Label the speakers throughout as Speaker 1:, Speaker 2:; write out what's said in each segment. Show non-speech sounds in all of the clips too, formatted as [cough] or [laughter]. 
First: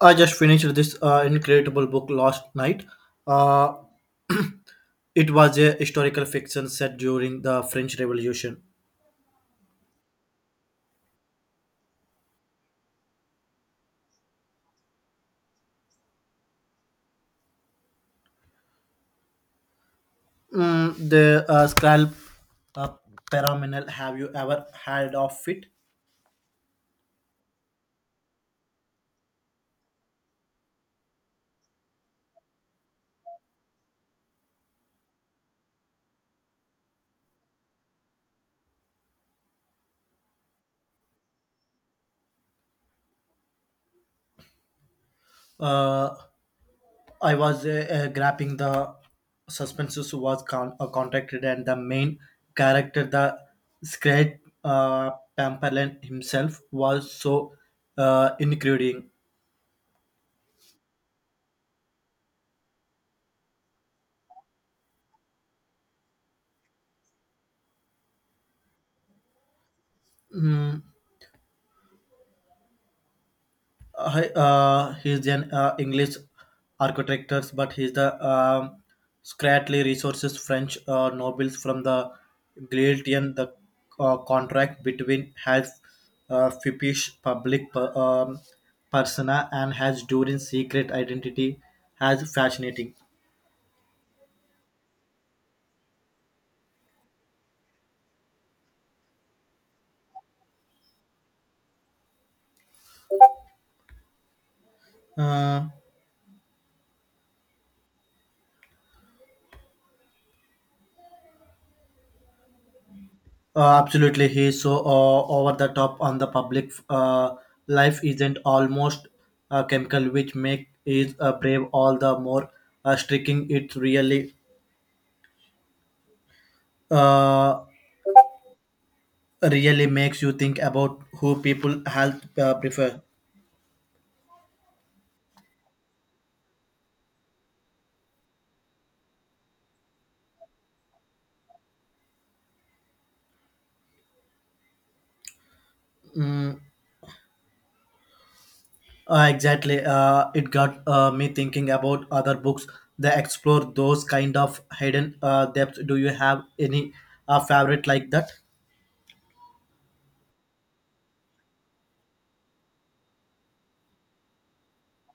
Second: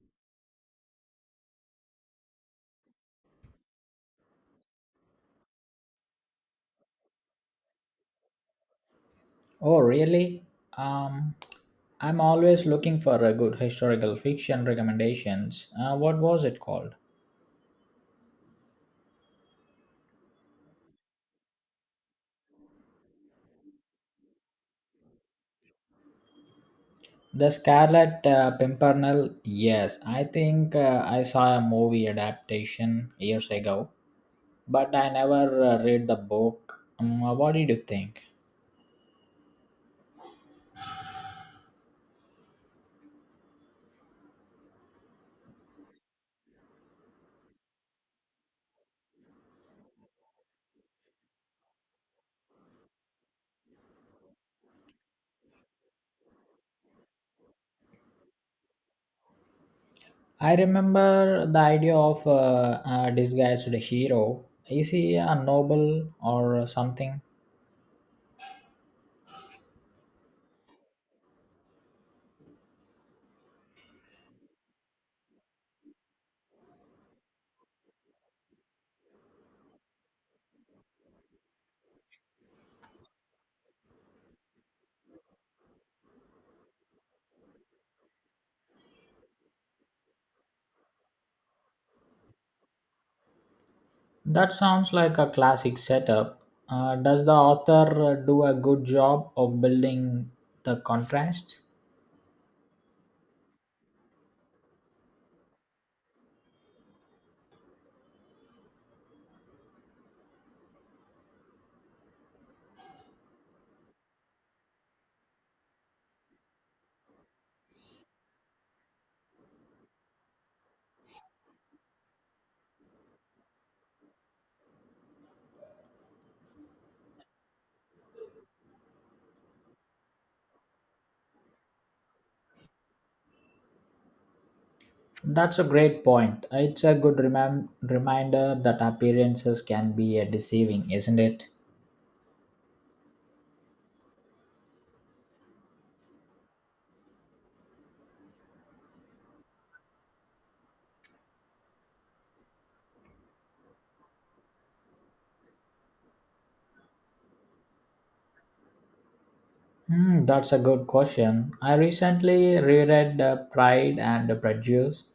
Speaker 1: I just finished this incredible book last night. Uh, it was a historical fiction set during the French Revolution.
Speaker 2: Oh, really? Um, I'm always looking for a good historical fiction recommendations. What was it called?
Speaker 1: Mm, the scalp uh, pyramidal. Have you ever heard of it?
Speaker 2: The Scarlet Pimpernel. Yes, I think I saw a movie adaptation years ago, but I never read the book. What did you think?
Speaker 1: Uh, I was grabbing the suspenses was contacted and the main character, the scared Pamperlin himself, was so including.
Speaker 2: I remember the idea of a disguised hero. Is he a noble or something?
Speaker 1: Mm, hi, he's an English architect, but he's the Scratley Resources French nobles from the Galatian. The contract between has fippish public persona and has during secret identity has fascinating.
Speaker 2: That sounds like a classic setup. Does the author do a good job of building the contrast?
Speaker 1: Uh, absolutely, he's so over the top on the public life isn't almost a chemical, which make is brave all the more striking. Uh, really makes you think about who people health prefer.
Speaker 2: That's a great point. It's a good reminder that appearances can be deceiving, isn't it?
Speaker 1: Mm, exactly, it got me thinking about other books that explore those kind of hidden depths. Do you have any favorite like that?
Speaker 2: Hmm, that's a good question. I recently reread Pride and Prejudice,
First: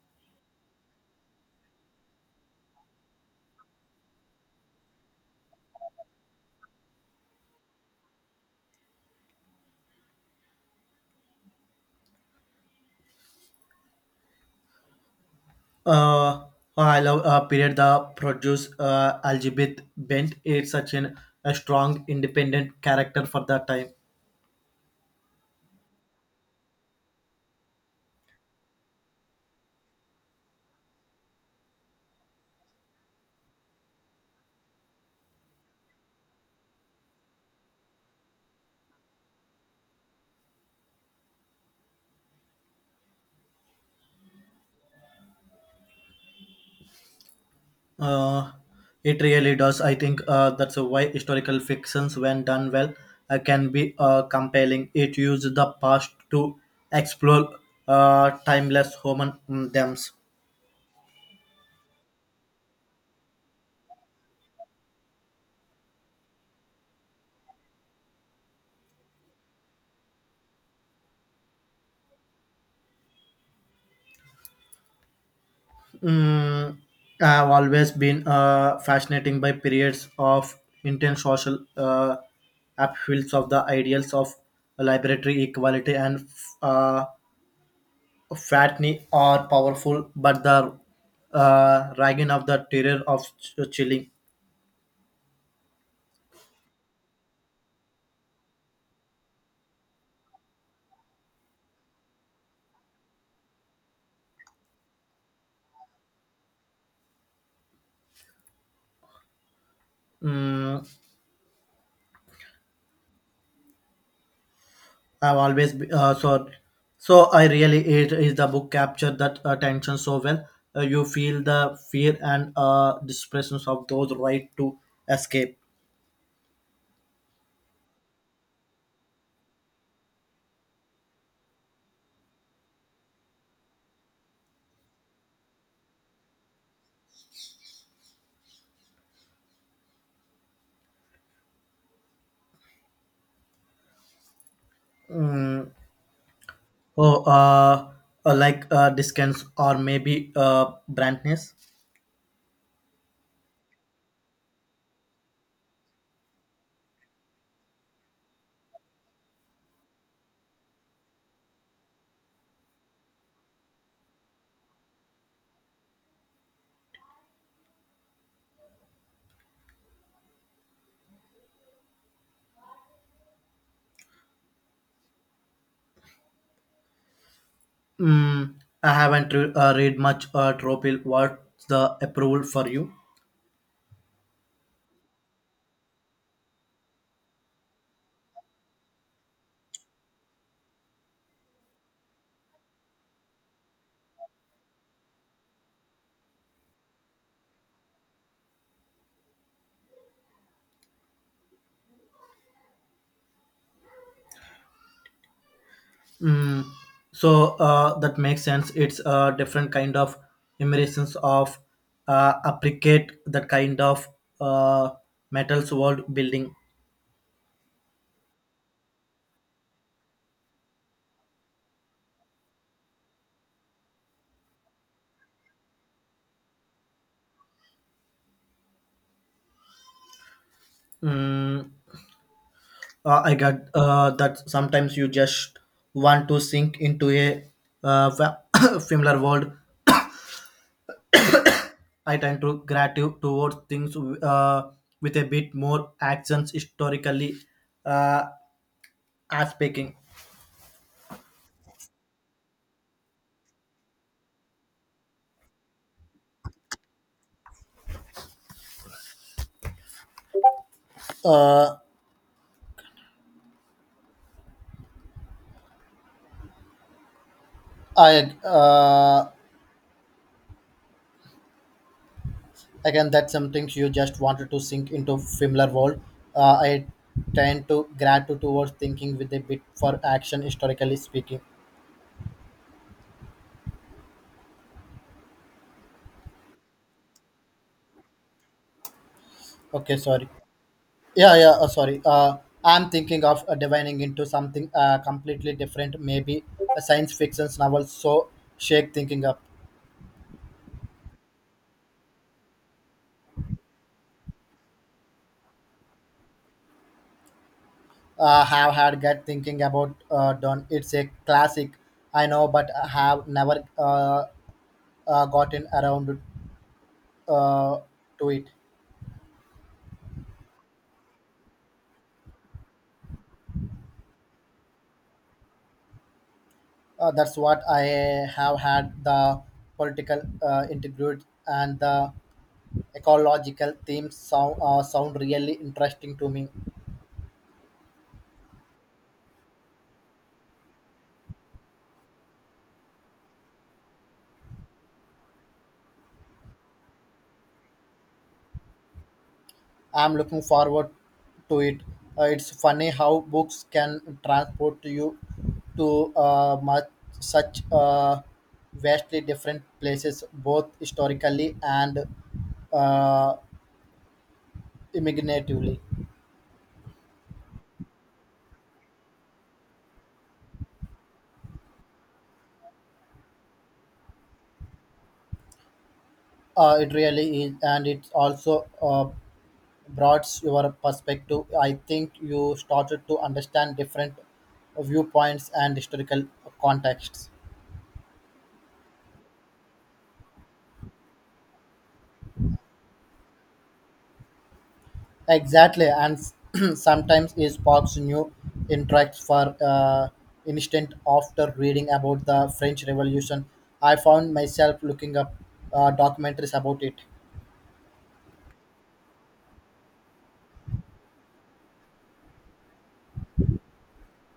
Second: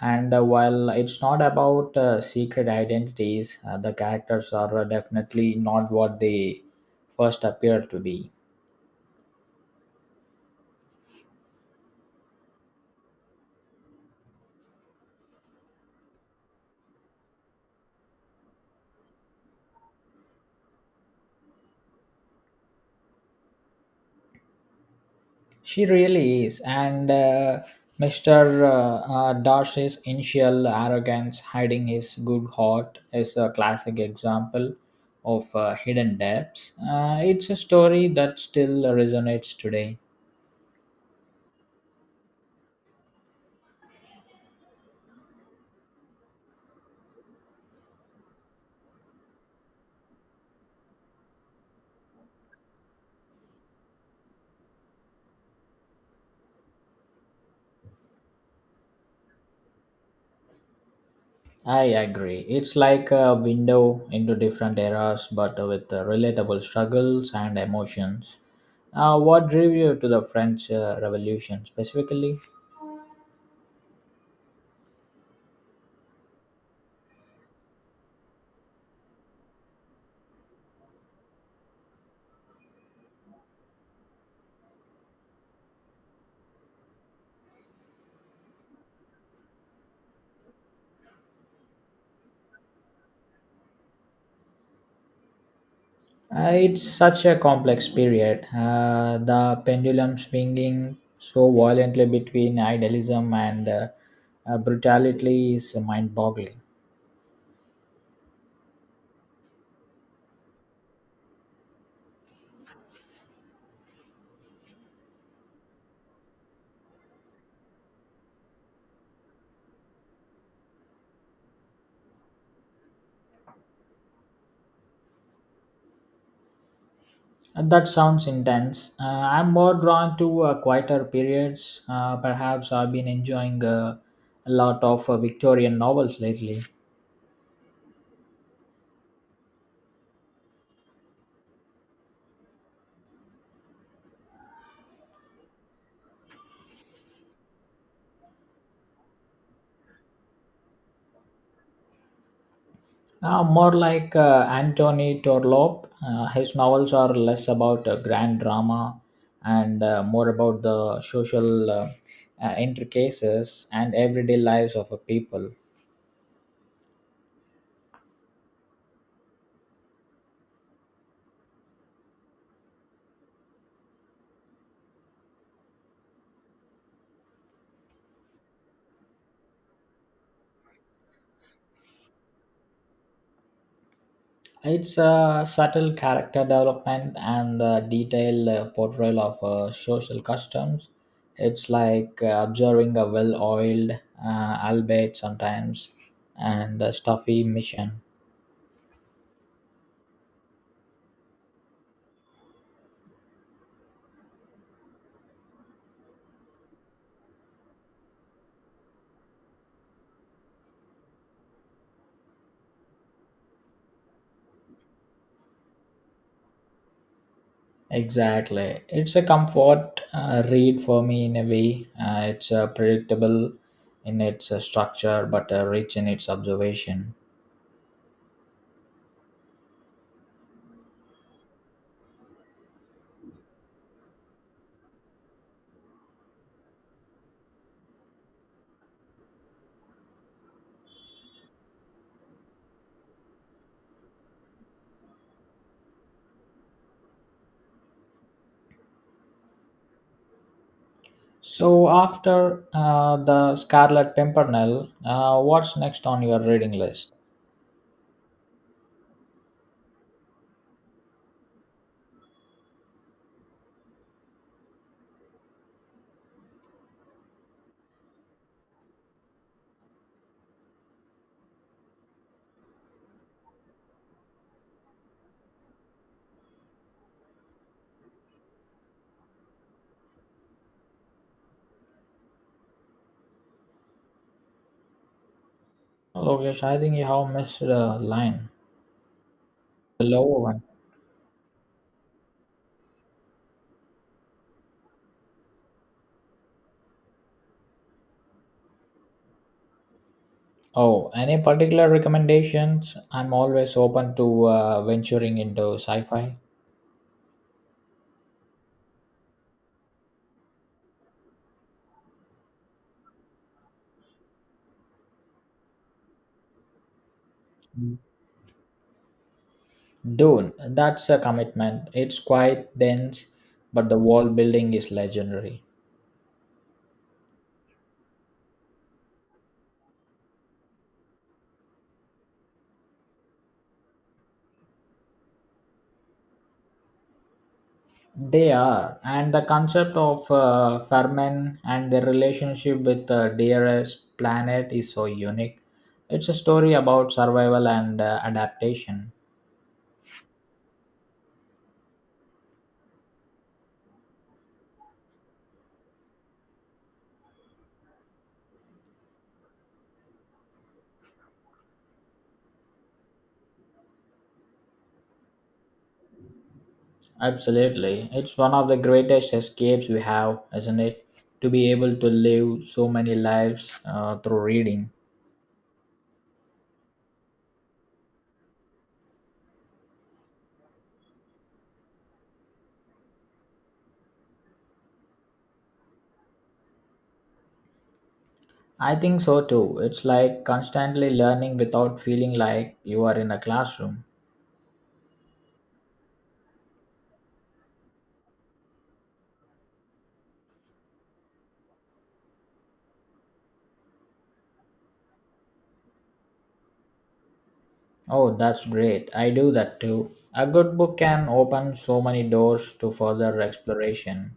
Speaker 2: and while it's not about secret identities, the characters are definitely not what they first appear to be.
Speaker 1: uh I love period the produce Elizabeth bent it's such an a strong independent character for that time.
Speaker 2: She really is. And Mr. Darcy's initial arrogance, hiding his good heart, is a classic example of hidden depths. It's a story that still resonates today.
Speaker 1: uh it really does. I think that's why historical fictions, when done well, can be compelling. It uses the past to explore timeless human themes.
Speaker 2: I agree. It's like a window into different eras, but with relatable struggles and emotions. What drew you to the French Revolution specifically?
Speaker 1: Mm, I've always been fascinating by periods of intense social upheavals of the ideals of liberatory equality and uh, fattening are powerful, but the ragging of the terror of chilling.
Speaker 2: It's such a complex period. The pendulum swinging so violently between idealism and brutality is mind boggling.
Speaker 1: Mm, I've always be, so so I really it is the book captured that tension so well. You feel the fear and desperation of those right to escape.
Speaker 2: That sounds intense. I'm more drawn to quieter periods. Perhaps I've been enjoying a lot of Victorian novels lately.
Speaker 1: Mm, oh, like discounts or maybe brandness.
Speaker 2: More like Antony Torlop. His novels are less about grand drama and more about the social intricacies and everyday lives of a people.
Speaker 1: Mm, I haven't read much Tropil. What's the approval for you?
Speaker 2: It's a subtle character development and a detailed portrayal of social customs. It's like observing a well oiled, albeit sometimes, and stuffy mission.
Speaker 1: Mm, So that makes sense. It's a different kind of immersions of appreciate that kind of uh, metals world building.
Speaker 2: Exactly. It's a comfort read for me in a way. It's predictable in its structure but rich in its observation.
Speaker 1: Mm, I got that sometimes you just want to sink into a uh, fa- [coughs] similar world. I tend to gratitude towards things uh, with a bit more actions historically, uh, as speaking.
Speaker 2: So, after the Scarlet Pimpernel, what's next on your reading list?
Speaker 1: Uh, I again that's something you just wanted to sink into familiar world. I tend to gratitude towards thinking with a bit for action historically speaking.
Speaker 2: Lokesh, I think you have missed a line.
Speaker 1: Okay,
Speaker 2: The
Speaker 1: sorry.
Speaker 2: lower one.
Speaker 1: Yeah, yeah. Sorry. I'm thinking of divining into something completely different, maybe a science fiction novel. So shake thinking up.
Speaker 2: Oh, any particular recommendations? I'm always open to venturing into sci fi.
Speaker 1: Have had get thinking about done. It's a classic, I know, but I have never gotten around uh, to it.
Speaker 2: Dune, that's a commitment. It's quite dense, but the world building is legendary.
Speaker 1: That's what I have had. The political integrity and the ecological themes sound, sound really interesting to me.
Speaker 2: They are, and the concept of Fermin and their relationship with the dearest planet is so unique. It's a story about survival and adaptation.
Speaker 1: I'm looking forward to it. It's funny how books can transport you to such vastly different places, both historically and uh, imaginatively.
Speaker 2: Absolutely. It's one of the greatest escapes we have, isn't it? To be able to live so many lives through reading.
Speaker 1: It really is, and it also broadens your perspective. I think you started to understand different viewpoints and historical contexts.
Speaker 2: I think so too. It's like constantly learning without feeling like you are in a classroom.
Speaker 1: Exactly, and [clears throat] sometimes it sparks new interacts for instance, after reading about the French Revolution. I found myself looking up documentaries about it.
Speaker 2: Oh, that's great. I do that too. A good book can open so many doors to further exploration.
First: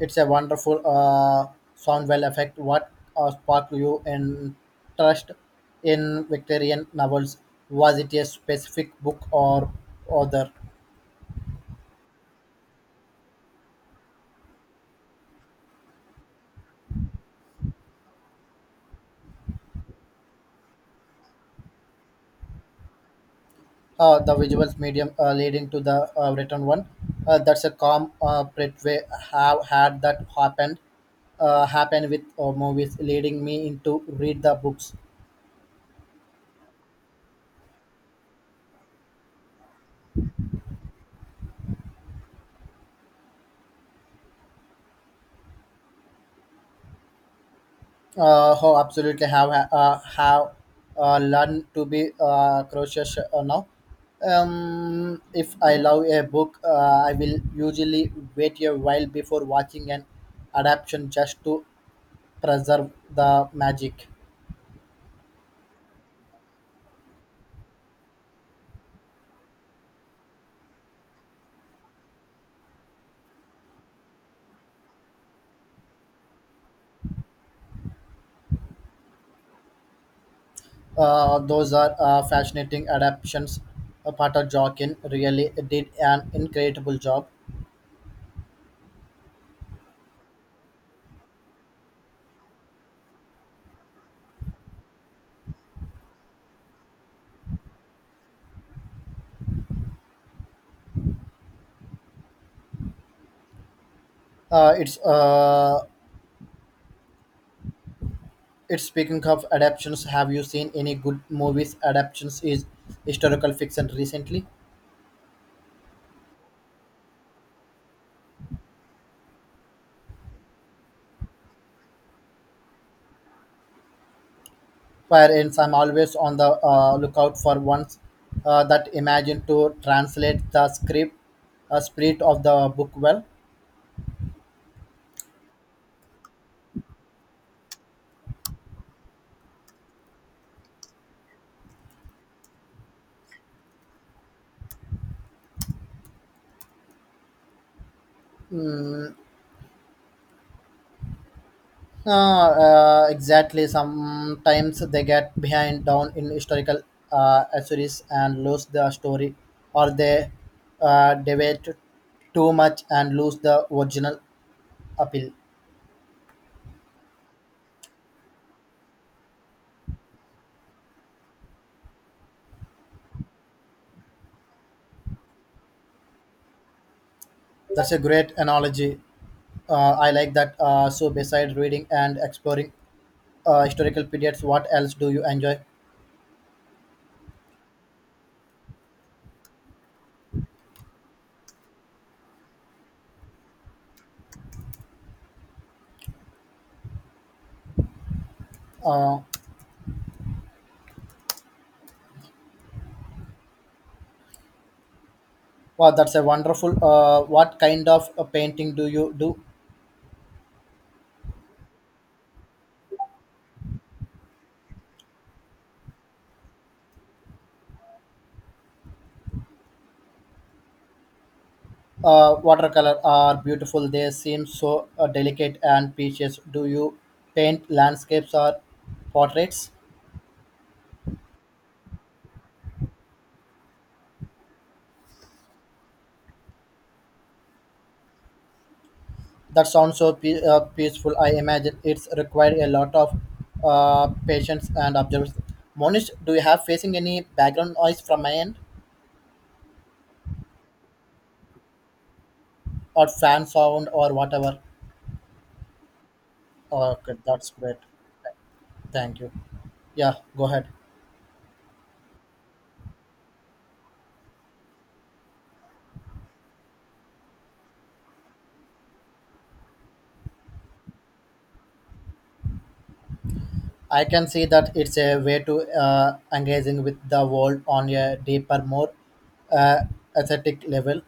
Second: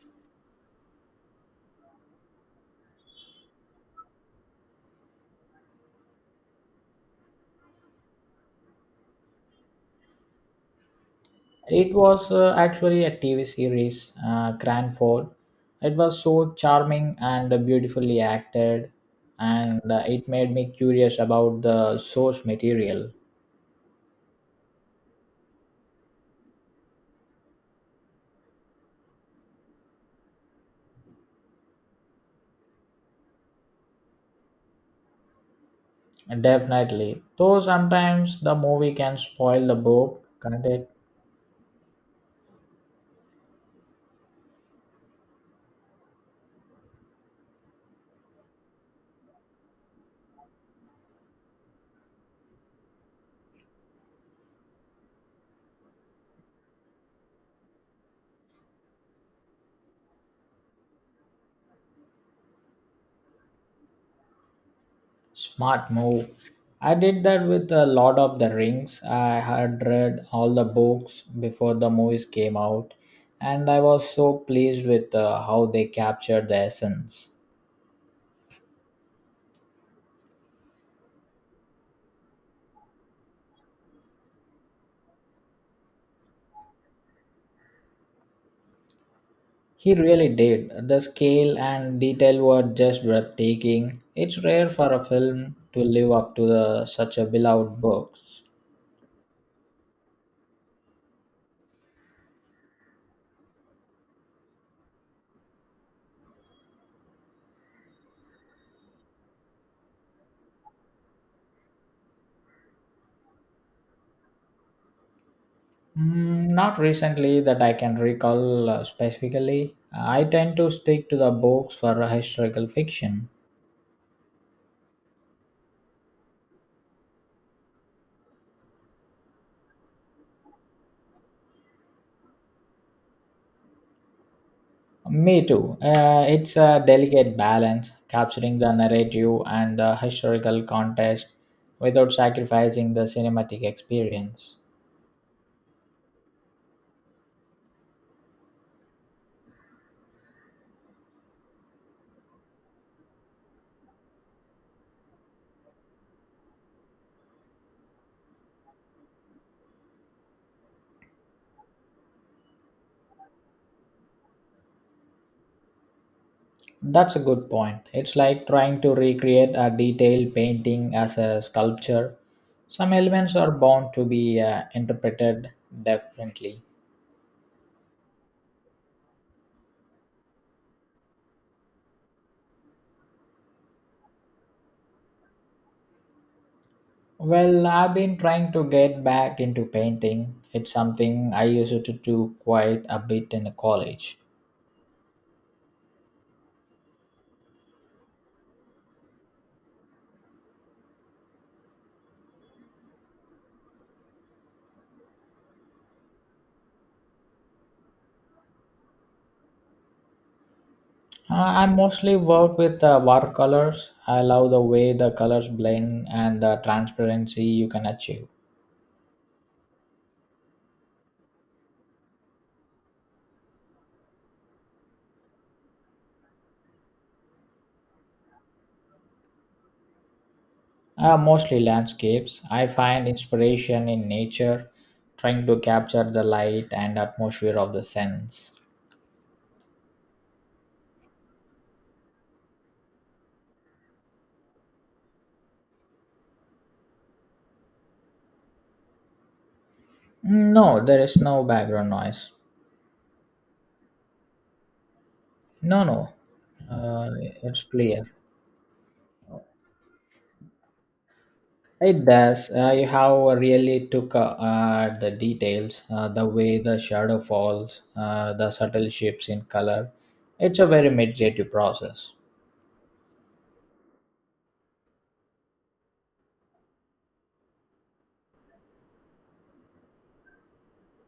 Speaker 1: It's a wonderful sound well effect. What sparked you interest in Victorian novels? Was it a specific book or other?
Speaker 2: It was actually a TV series, Cranford. It was so charming and beautifully acted, and it made me curious about the source material.
Speaker 1: The visual medium leading to the written one. That's a calm way. Have had that happen with movies leading me into read the books.
Speaker 2: Definitely. Though sometimes the movie can spoil the book can't it?
Speaker 1: How absolutely have learned to be cautious now. If I love a book, I will usually wait a while before watching an adaptation just to preserve the magic.
Speaker 2: Smart move. I did that with a lot of the rings. I had read all the books before the movies came out, and I was so pleased with how they captured the essence.
Speaker 1: Those are fascinating adaptations. Pater Joaquin really did an incredible job.
Speaker 2: He really did. The scale and detail were just breathtaking. It's rare for a film to live up to the, such a beloved books.
Speaker 1: Uh, it's uh, it's speaking of adaptations. Have you seen any good movies adaptations is historical fiction recently?
Speaker 2: Mm, not recently that I can recall specifically. I tend to stick to the books for historical fiction.
Speaker 1: Wherein I'm always on the lookout for ones that imagine to translate the script, spirit of the book well.
Speaker 2: Me too. It's a delicate balance, capturing the narrative and the historical context without sacrificing the cinematic experience.
Speaker 1: Uh, exactly. Sometimes they get behind down in historical series and lose the story, or they debate too much and lose the original appeal.
Speaker 2: That's a good point. It's like trying to recreate a detailed painting as a sculpture. Some elements are bound to be interpreted differently.
Speaker 1: That's a great analogy. I like that. So, besides reading and exploring historical periods, what else do you enjoy?
Speaker 2: Well, I've been trying to get back into painting. It's something I used to do quite a bit in college.
Speaker 1: Uh, wow, that's a wonderful. What kind of painting do you do?
Speaker 2: I mostly work with watercolors. I love the way the colors blend and the transparency you can achieve.
Speaker 1: Watercolor are beautiful. They seem so delicate and precious. Do you paint landscapes or portraits?
Speaker 2: Mostly landscapes. I find inspiration in nature, trying to capture the light and atmosphere of the sense.
Speaker 1: That sounds so peaceful. I imagine it's required a lot of patience and observation. Monish, do you have facing any background noise from my end
Speaker 2: No, there is no background noise.
Speaker 1: or fan sound or whatever?
Speaker 2: No, no, uh,
Speaker 1: Okay, that's
Speaker 2: it's
Speaker 1: great.
Speaker 2: clear.
Speaker 1: Thank you. Yeah, go ahead.
Speaker 2: It does. You have really took the details, the way the shadow falls, the subtle shifts in color. It's a very meditative process.
Speaker 1: I can see that it's a way to engaging with the world on a deeper, more uh, aesthetic level.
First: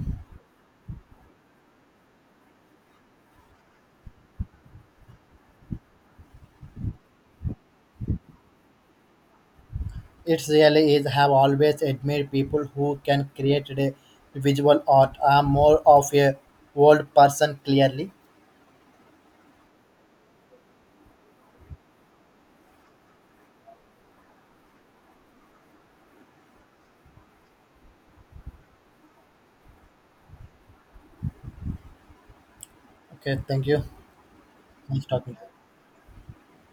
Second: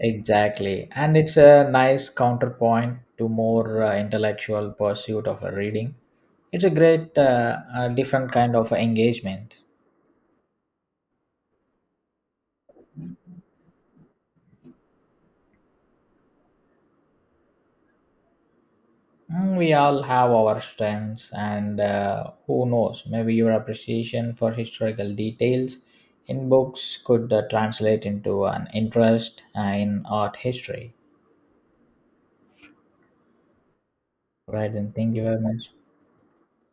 Speaker 2: Exactly, and it's a nice counterpoint to more intellectual pursuit of a reading. It's a great, different kind of engagement.
Speaker 1: It really is. Have always admired people who can create a visual art. I'm more of a old person, clearly.
Speaker 2: Mm, we all have our strengths, and who knows, maybe your appreciation for historical details in books could translate into an interest in art history.
Speaker 1: Okay, thank you.
Speaker 2: Right, and
Speaker 1: Nice
Speaker 2: thank you
Speaker 1: talking.
Speaker 2: very much.